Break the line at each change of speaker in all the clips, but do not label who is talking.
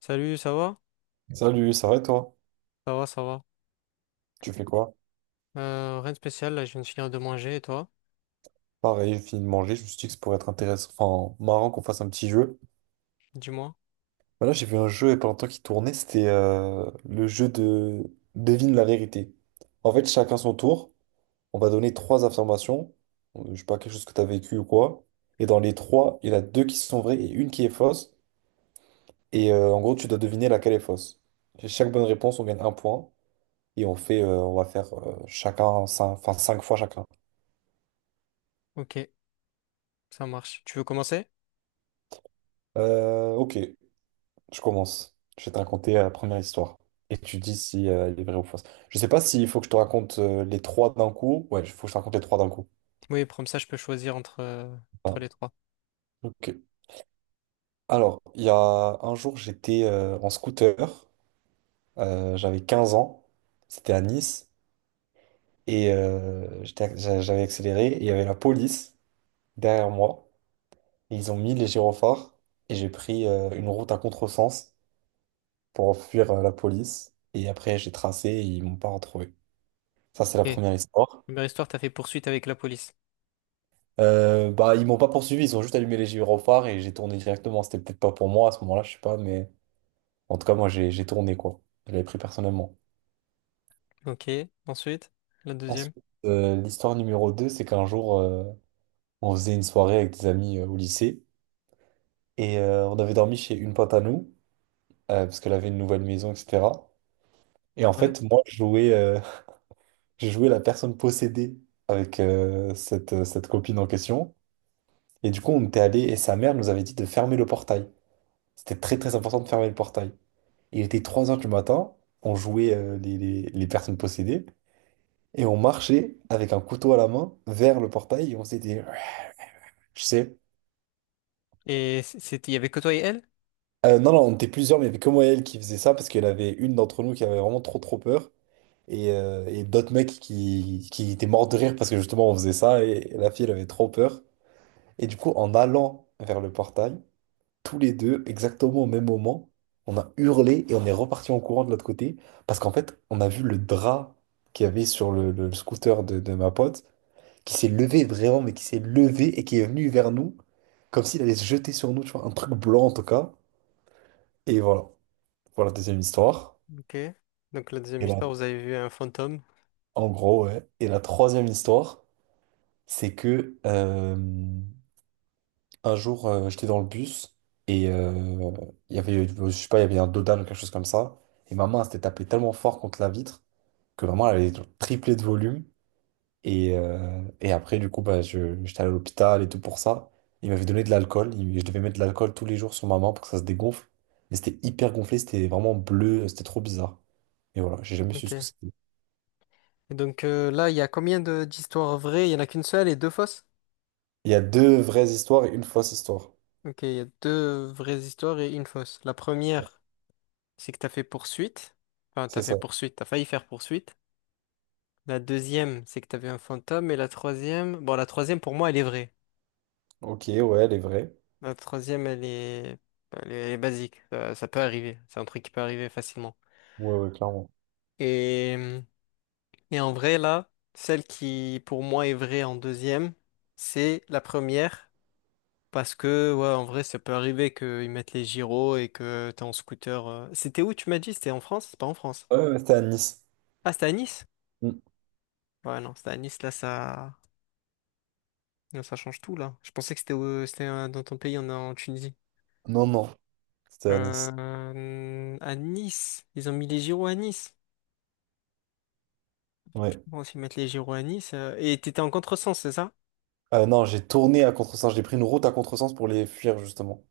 Salut, ça va?
Salut, ça va et toi?
Ça va, ça va.
Tu fais quoi?
Rien de spécial, là, je viens de finir de manger, et toi?
Pareil, j'ai fini de manger, je me suis dit que ça pourrait être intéressant, enfin marrant qu'on fasse un petit jeu.
Dis-moi.
Bah là, j'ai vu un jeu il y a pas longtemps qui tournait, c'était le jeu de devine la vérité. En fait, chacun son tour, on va donner trois affirmations, je sais pas, quelque chose que tu as vécu ou quoi. Et dans les trois, il y en a deux qui sont vraies et une qui est fausse. Et en gros, tu dois deviner laquelle est fausse. Et chaque bonne réponse, on gagne un point. Et on fait, on va faire chacun, cinq, enfin cinq fois chacun.
Ok, ça marche. Tu veux commencer?
Ok, je commence. Je vais te raconter la première histoire. Et tu dis si elle est vraie ou fausse. Je sais pas s'il faut que je te raconte les trois d'un coup. Ouais, il faut que je te raconte les trois d'un coup.
Oui, comme ça, je peux choisir entre, entre
Ah,
les trois.
ok. Alors, il y a un jour, j'étais en scooter. J'avais 15 ans. C'était à Nice. Et j'avais accéléré. Et il y avait la police derrière moi. Et ils ont mis les gyrophares. Et j'ai pris une route à contresens pour fuir la police. Et après, j'ai tracé et ils m'ont pas retrouvé. Ça, c'est la
Ok.
première histoire.
Première histoire, t'as fait poursuite avec la police.
Bah, ils m'ont pas poursuivi, ils ont juste allumé les gyrophares et j'ai tourné directement. C'était peut-être pas pour moi à ce moment-là, je sais pas, mais en tout cas, moi, j'ai tourné, quoi. Je l'avais pris personnellement.
Ok, ensuite, la deuxième.
Ensuite, l'histoire numéro 2, c'est qu'un jour, on faisait une soirée avec des amis au lycée et on avait dormi chez une pote à nous, parce qu'elle avait une nouvelle maison, etc. Et en
Ouais.
fait, moi, je jouais, je jouais la personne possédée avec cette copine en question. Et du coup, on était allé et sa mère nous avait dit de fermer le portail. C'était très très important de fermer le portail. Et il était 3 heures du matin, on jouait les personnes possédées et on marchait avec un couteau à la main vers le portail et on s'était dit, ouais, je sais.
Et c'était, il y avait que toi et elle?
Non, non, on était plusieurs, mais il y avait que moi et elle qui faisait ça parce qu'elle avait une d'entre nous qui avait vraiment trop trop peur et d'autres mecs qui étaient morts de rire parce que justement on faisait ça et la fille elle avait trop peur. Et du coup, en allant vers le portail, tous les deux, exactement au même moment, on a hurlé et on est reparti en courant de l'autre côté parce qu'en fait, on a vu le drap qu'il y avait sur le scooter de ma pote qui s'est levé vraiment, mais qui s'est levé et qui est venu vers nous comme s'il allait se jeter sur nous, tu vois, un truc blanc en tout cas. Et voilà, voilà deuxième histoire.
Ok. Donc, la deuxième
Et là,
histoire, vous avez vu un fantôme.
en gros, ouais. Et la troisième histoire, c'est que un jour, j'étais dans le bus et il y avait, je sais pas, il y avait un dodan ou quelque chose comme ça. Et ma main s'était tapée tellement fort contre la vitre que vraiment elle avait triplé de volume. Et après, du coup, bah, j'étais allé à l'hôpital et tout pour ça. Il m'avait donné de l'alcool. Je devais mettre de l'alcool tous les jours sur ma main pour que ça se dégonfle. Mais c'était hyper gonflé, c'était vraiment bleu, c'était trop bizarre. Et voilà, j'ai jamais su
Ok.
ce que
Et
c'était.
donc, là, il y a combien de d'histoires vraies? Il y en a qu'une seule et deux fausses?
Il y a deux vraies histoires et une fausse histoire.
Ok, il y a deux vraies histoires et une fausse. La première, c'est que t'as fait poursuite. Enfin, t'as
C'est
fait
ça.
poursuite, t'as failli faire poursuite. La deuxième, c'est que t'avais un fantôme. Et la troisième, bon, la troisième, pour moi, elle est vraie.
Ok, ouais, elle est vraie.
La troisième, elle est basique. Ça peut arriver. C'est un truc qui peut arriver facilement.
Ouais, ouais, clairement.
Et, et en vrai, là, celle qui, pour moi, est vraie en deuxième, c'est la première. Parce que, ouais, en vrai, ça peut arriver qu'ils mettent les gyros et que t'es en scooter. C'était où, tu m'as dit? C'était en France? C'est pas en France.
Ouais, ouais, c'était à Nice.
Ah, c'était à Nice?
Mm.
Ouais, non, c'était à Nice, là, ça. Ah, ça change tout là. Je pensais que c'était dans ton pays, en Tunisie.
Non, non, c'était à Nice.
À Nice, ils ont mis les gyros à Nice.
Ouais.
Bon, s'ils mettent les gyros à Nice. Et t'étais en contresens, c'est ça?
Non, j'ai tourné à contresens. J'ai pris une route à contresens pour les fuir, justement.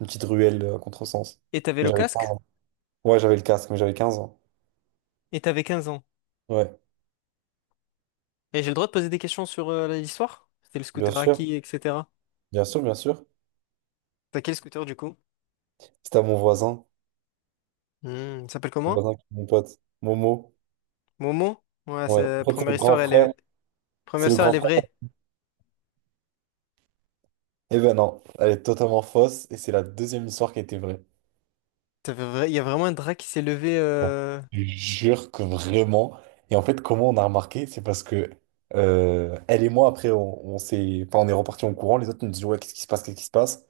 Une petite ruelle à contresens.
Et t'avais
Mais
le
j'avais 15
casque
ans. Ouais, j'avais le casque, mais j'avais 15 ans.
et t'avais 15 ans.
Ouais,
Et j'ai le droit de poser des questions sur l'histoire? C'était le
bien
scooter à
sûr.
qui, etc.
Bien sûr, bien sûr.
T'as quel scooter du coup?
C'était à mon voisin.
Hmm, il s'appelle
Mon
comment?
voisin qui est mon pote. Momo.
Momo? Ouais,
Ouais.
c'est
En fait, c'est
première
le grand
histoire, elle
frère.
est première
C'est le
histoire, elle
grand
est
frère.
vraie.
Eh ben non, elle est totalement fausse. Et c'est la deuxième histoire qui était vraie.
Il y a vraiment un drap qui s'est levé.
Je jure que vraiment. Et en fait, comment on a remarqué, c'est parce que elle et moi, après, on s'est, enfin, on est reparti en courant. Les autres nous disent, ouais, qu'est-ce qui se passe, qu'est-ce qui se passe?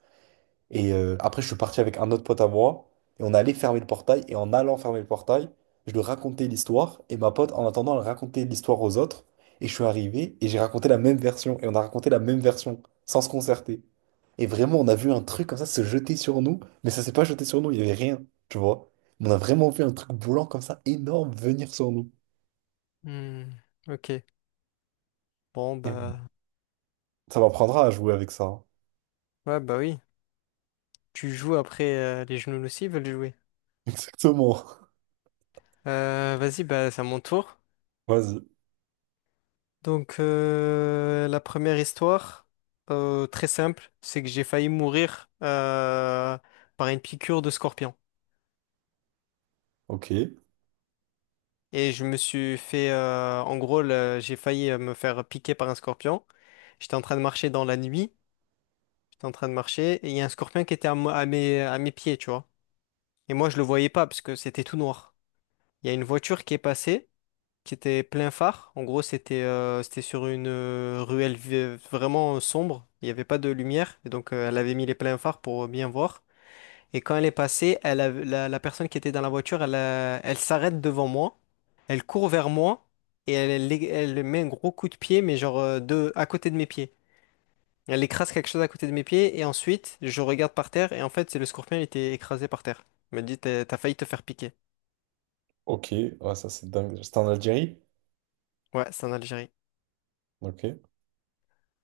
Et après, je suis parti avec un autre pote à moi, et on allait fermer le portail, et en allant fermer le portail, je lui racontais l'histoire, et ma pote, en attendant, elle racontait l'histoire aux autres, et je suis arrivé, et j'ai raconté la même version, et on a raconté la même version, sans se concerter. Et vraiment, on a vu un truc comme ça se jeter sur nous, mais ça s'est pas jeté sur nous, il y avait rien, tu vois. On a vraiment vu un truc blanc comme ça, énorme, venir sur nous.
hmm, Ok. Bon,
Et ouais.
bah,
Ça m'apprendra à jouer avec ça, hein.
ouais, bah, oui. Tu joues après les genoux aussi veulent jouer.
Exactement.
Vas-y, bah, c'est à mon tour.
Vas-y.
Donc, la première histoire, très simple, c'est que j'ai failli mourir par une piqûre de scorpion.
Ok.
Et je me suis fait, j'ai failli me faire piquer par un scorpion. J'étais en train de marcher dans la nuit, j'étais en train de marcher, et il y a un scorpion qui était à mes pieds, tu vois. Et moi, je le voyais pas parce que c'était tout noir. Il y a une voiture qui est passée qui était plein phare. En gros, c'était sur une ruelle vraiment sombre. Il n'y avait pas de lumière. Et donc, elle avait mis les pleins phares pour bien voir. Et quand elle est passée, la personne qui était dans la voiture, elle s'arrête devant moi. Elle court vers moi. Et elle met un gros coup de pied, mais genre à côté de mes pieds. Elle écrase quelque chose à côté de mes pieds. Et ensuite, je regarde par terre. Et en fait, c'est le scorpion, il était écrasé par terre. Il m'a dit, t'as failli te faire piquer.
Ok. Ouais, ça c'est dingue. C'était en Algérie?
Ouais, c'est en Algérie.
Ok.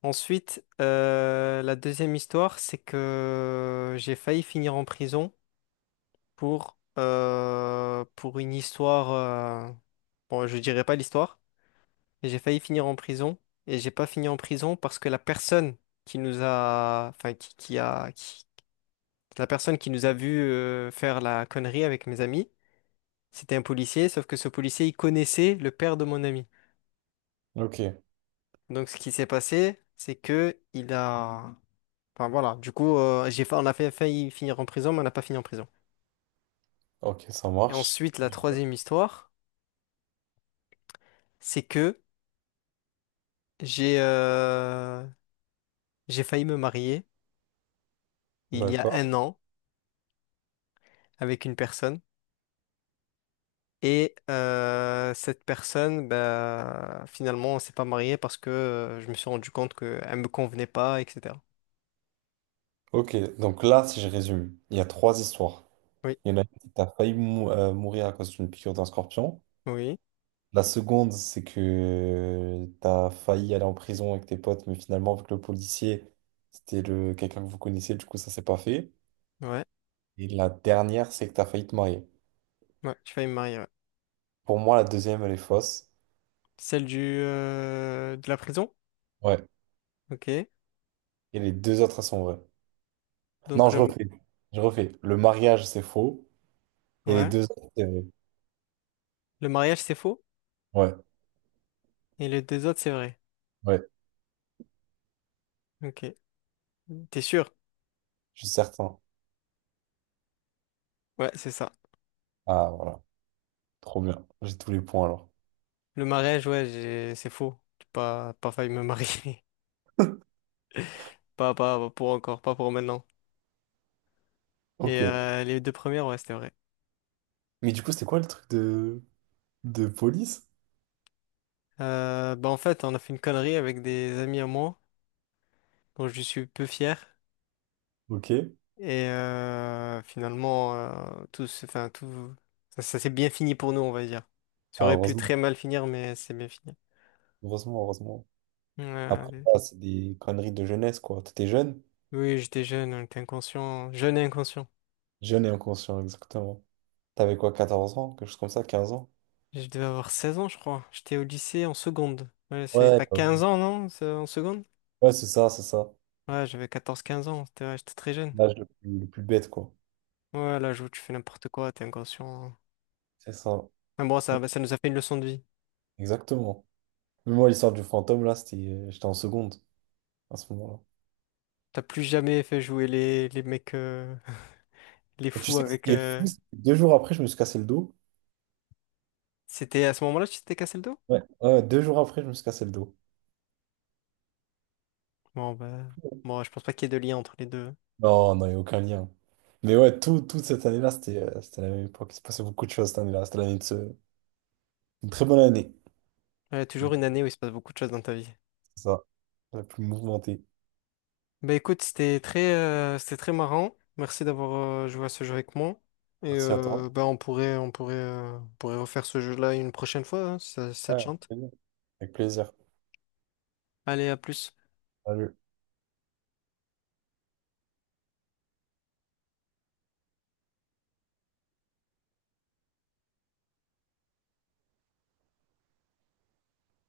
Ensuite, la deuxième histoire, c'est que j'ai failli finir en prison pour une histoire. euh, Bon, je dirais pas l'histoire, mais j'ai failli finir en prison et j'ai pas fini en prison parce que la personne qui nous a, enfin, la personne qui nous a vu faire la connerie avec mes amis, c'était un policier, sauf que ce policier, il connaissait le père de mon ami.
Ok.
Donc, ce qui s'est passé, c'est que il a enfin voilà, du coup, on a failli finir en prison, mais on n'a pas fini en prison.
Ok, ça
Et
marche.
ensuite, la troisième histoire, c'est que j'ai euh, j'ai failli me marier il y a un
D'accord.
an avec une personne. Et cette personne, bah, finalement, on s'est pas marié parce que je me suis rendu compte qu'elle me convenait pas, etc.
Ok, donc là, si je résume, il y a trois histoires.
Oui,
Il y en a une qui t'as mourir à cause d'une piqûre d'un scorpion.
oui,
La seconde, c'est que t'as failli aller en prison avec tes potes, mais finalement, avec le policier, c'était le quelqu'un que vous connaissez, du coup, ça s'est pas fait.
ouais,
Et la dernière, c'est que t'as failli te marier.
ouais, j'ai failli me marier. Ouais.
Pour moi, la deuxième, elle est fausse.
Celle du de la prison?
Ouais.
Ok.
Et les deux autres, elles sont vraies. Non,
Donc,
je
le
refais. Je refais. Le mariage, c'est faux. Et les
ouais,
deux autres, c'est vrai.
le mariage c'est faux
Ouais,
et les deux autres c'est vrai.
ouais,
Ok. T'es sûr?
je suis certain.
Ouais, c'est ça.
Ah, voilà. Trop bien. J'ai tous les points alors.
Le mariage, ouais, j'ai- c'est faux. J'ai pas, pas failli me marier. Pas, pas pour encore, pas pour maintenant. Et
Ok.
les deux premières, ouais, c'était vrai.
Mais du coup, c'était quoi le truc de police?
Bah en fait, on a fait une connerie avec des amis à moi, dont je suis peu fier.
Ok.
Et finalement, tout, enfin, tout, ça s'est bien fini pour nous, on va dire. Ça
Ah,
aurait pu
heureusement.
très mal finir, mais c'est bien fini.
Heureusement, heureusement. Après,
Ouais,
ça c'est des conneries de jeunesse, quoi. T'étais jeune?
oui, j'étais jeune, on était inconscient, jeune et inconscient.
Jeune et inconscient, exactement. T'avais quoi, 14 ans? Quelque chose comme ça, 15 ans?
Je devais avoir 16 ans, je crois. J'étais au lycée en seconde.
Ouais,
T'as
bah
15
oui.
ans, non? C'est en seconde?
Ouais, c'est ça, c'est ça.
Ouais, j'avais quatorze quinze ans. C'était ouais, j'étais très jeune.
L'âge le plus bête, quoi.
Ouais, là, joue, tu fais n'importe quoi, t'es inconscient.
C'est ça.
Mais bon, ça, bah, ça nous a fait une leçon de vie.
Exactement. Mais moi, l'histoire du fantôme, là, c'était, j'étais en seconde à ce moment-là.
T'as plus jamais fait jouer les mecs, les
Et tu
fous
sais que ce qui est fou, c'est que 2 jours après, je me suis cassé le dos.
C'était à ce moment-là que tu t'étais cassé le dos?
Ouais. Ouais, 2 jours après, je me suis cassé le dos.
Bon, bah. Bon, je pense pas qu'il y ait de lien entre les deux.
Non, non, il n'y a aucun lien. Mais ouais, tout, toute cette année-là, c'était c'était la même époque. Il se passait beaucoup de choses cette année-là. C'était l'année de ce... une très bonne année.
Ouais, toujours une année où il se passe beaucoup de choses dans ta vie.
C'est ça, la plus mouvementée.
Bah écoute, c'était très marrant. Merci d'avoir joué à ce jeu avec moi. Et
Merci à toi.
bah on pourrait, on pourrait, on pourrait refaire ce jeu-là une prochaine fois, hein, si ça, si ça
Ouais,
te
avec
chante.
plaisir. Avec plaisir.
Allez, à plus.
Salut.